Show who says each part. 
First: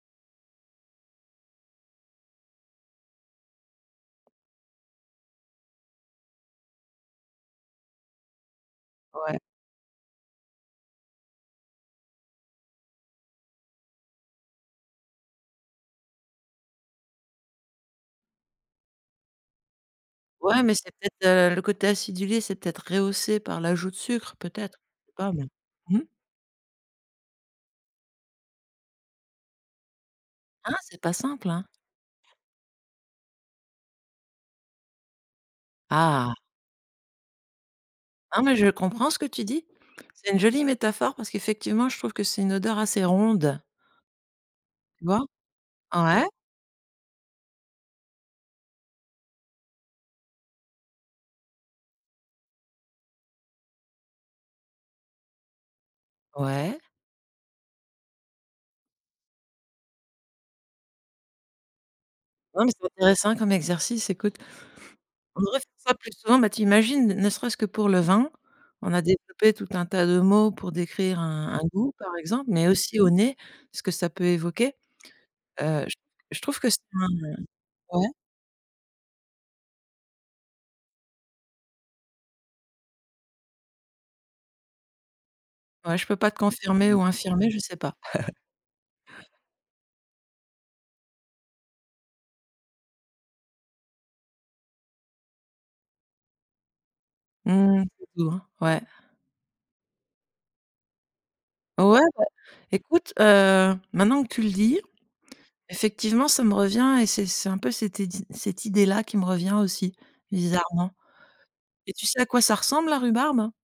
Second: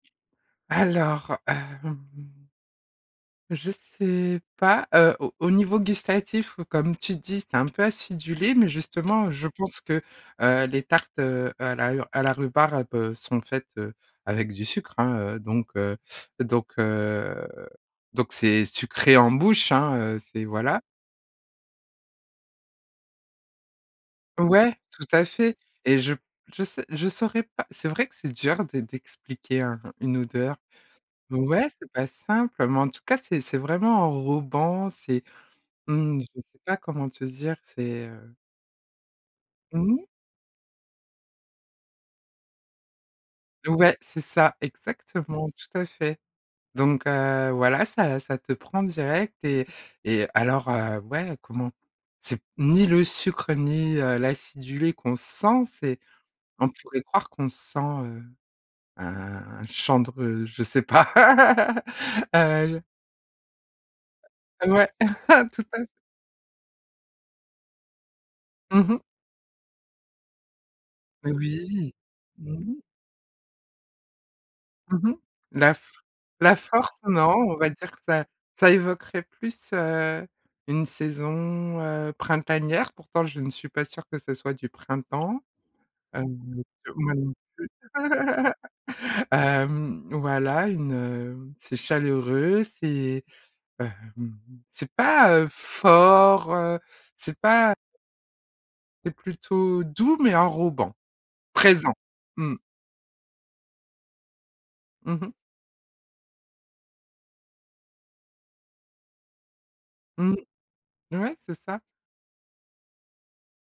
Speaker 1: Alors, hem je sais pas, heu, au au niveau gustatif comme tu dis, c'est un peu acidulé, mais justement
Speaker 2: Ouais.
Speaker 1: je pense que, heu, les tartes, heu, à la ur à la rhubarbe sont faites, heu, avec du sucre hein, heu, donc heu donc heu, donc c'est sucré en bouche hein, heu, c'est
Speaker 2: Ouais, mais
Speaker 1: voilà.
Speaker 2: c'est peut-être, heu, le côté acidulé, c'est peut-être rehaussé par l'ajout de sucre,
Speaker 1: Ouais,
Speaker 2: peut-être?
Speaker 1: tout
Speaker 2: Je sais
Speaker 1: à
Speaker 2: pas, mais
Speaker 1: fait et
Speaker 2: mmh.
Speaker 1: je p je sais je saurais pas, c'est vrai que c'est dur d'e d'expliquer un une odeur.
Speaker 2: Hein, c'est pas simple, hein?
Speaker 1: Ouais, c'est pas simple, mais en tout cas, c'est c'est vraiment enrobant. C'est, mmh,
Speaker 2: Ah!
Speaker 1: je sais pas comment te dire, c'est, heu
Speaker 2: Non, mais je comprends ce que tu dis.
Speaker 1: Mmh.
Speaker 2: C'est une jolie métaphore, parce qu'effectivement, je trouve que c'est une odeur assez ronde.
Speaker 1: Ouais c'est ça,
Speaker 2: Tu vois?
Speaker 1: exactement, tout à fait,
Speaker 2: Ouais.
Speaker 1: donc heu, voilà, ça ça te prend direct et et alors, heu, ouais comment. C'est ni le sucre, ni, heu, l'acidulé qu'on sent c'est on
Speaker 2: Ouais.
Speaker 1: pourrait croire qu'on sent, heu, un chandre, heu, je sais pas,
Speaker 2: Non, mais
Speaker 1: heu
Speaker 2: c'est intéressant comme exercice, écoute.
Speaker 1: Ouais,
Speaker 2: On devrait
Speaker 1: tout
Speaker 2: faire
Speaker 1: à f
Speaker 2: ça plus souvent, mais tu imagines ne serait-ce que pour le vin,
Speaker 1: Mmh
Speaker 2: on a
Speaker 1: mh.
Speaker 2: développé tout un tas de mots pour décrire
Speaker 1: Mais
Speaker 2: un un
Speaker 1: oui.
Speaker 2: goût par exemple,
Speaker 1: Mmh
Speaker 2: mais
Speaker 1: mh.
Speaker 2: aussi au nez, ce que ça peut évoquer,
Speaker 1: Mmh mh. La f
Speaker 2: heu, j je
Speaker 1: la
Speaker 2: trouve que c'est
Speaker 1: force?
Speaker 2: un
Speaker 1: Non, on va dire que
Speaker 2: ouais.
Speaker 1: ça ça évoquerait plus, heu, une saison, heu, printanière, pourtant je ne suis pas sûre que ce soit du printemps,
Speaker 2: Ouais, je peux
Speaker 1: heu,
Speaker 2: pas te confirmer ou
Speaker 1: ou même
Speaker 2: infirmer, je sais
Speaker 1: tu
Speaker 2: pas.
Speaker 1: hem, voilà, une, heu, c'est chaleureux, c'est, hem, c'est pas, heu, fort, heu, c'est
Speaker 2: Mmh
Speaker 1: pas
Speaker 2: mh, c'est doux, ouais.
Speaker 1: C'est plutôt doux, mais enrobant, présent.
Speaker 2: Ouais bah,
Speaker 1: Mmh.
Speaker 2: écoute, heu, maintenant que tu le dis,
Speaker 1: Mmh mh.
Speaker 2: effectivement ça me revient et c'est c'est un peu cette idée cette idée là qui me revient aussi,
Speaker 1: Mmh.
Speaker 2: bizarrement,
Speaker 1: Ouais, c'est ça.
Speaker 2: et tu sais à quoi ça ressemble la rhubarbe?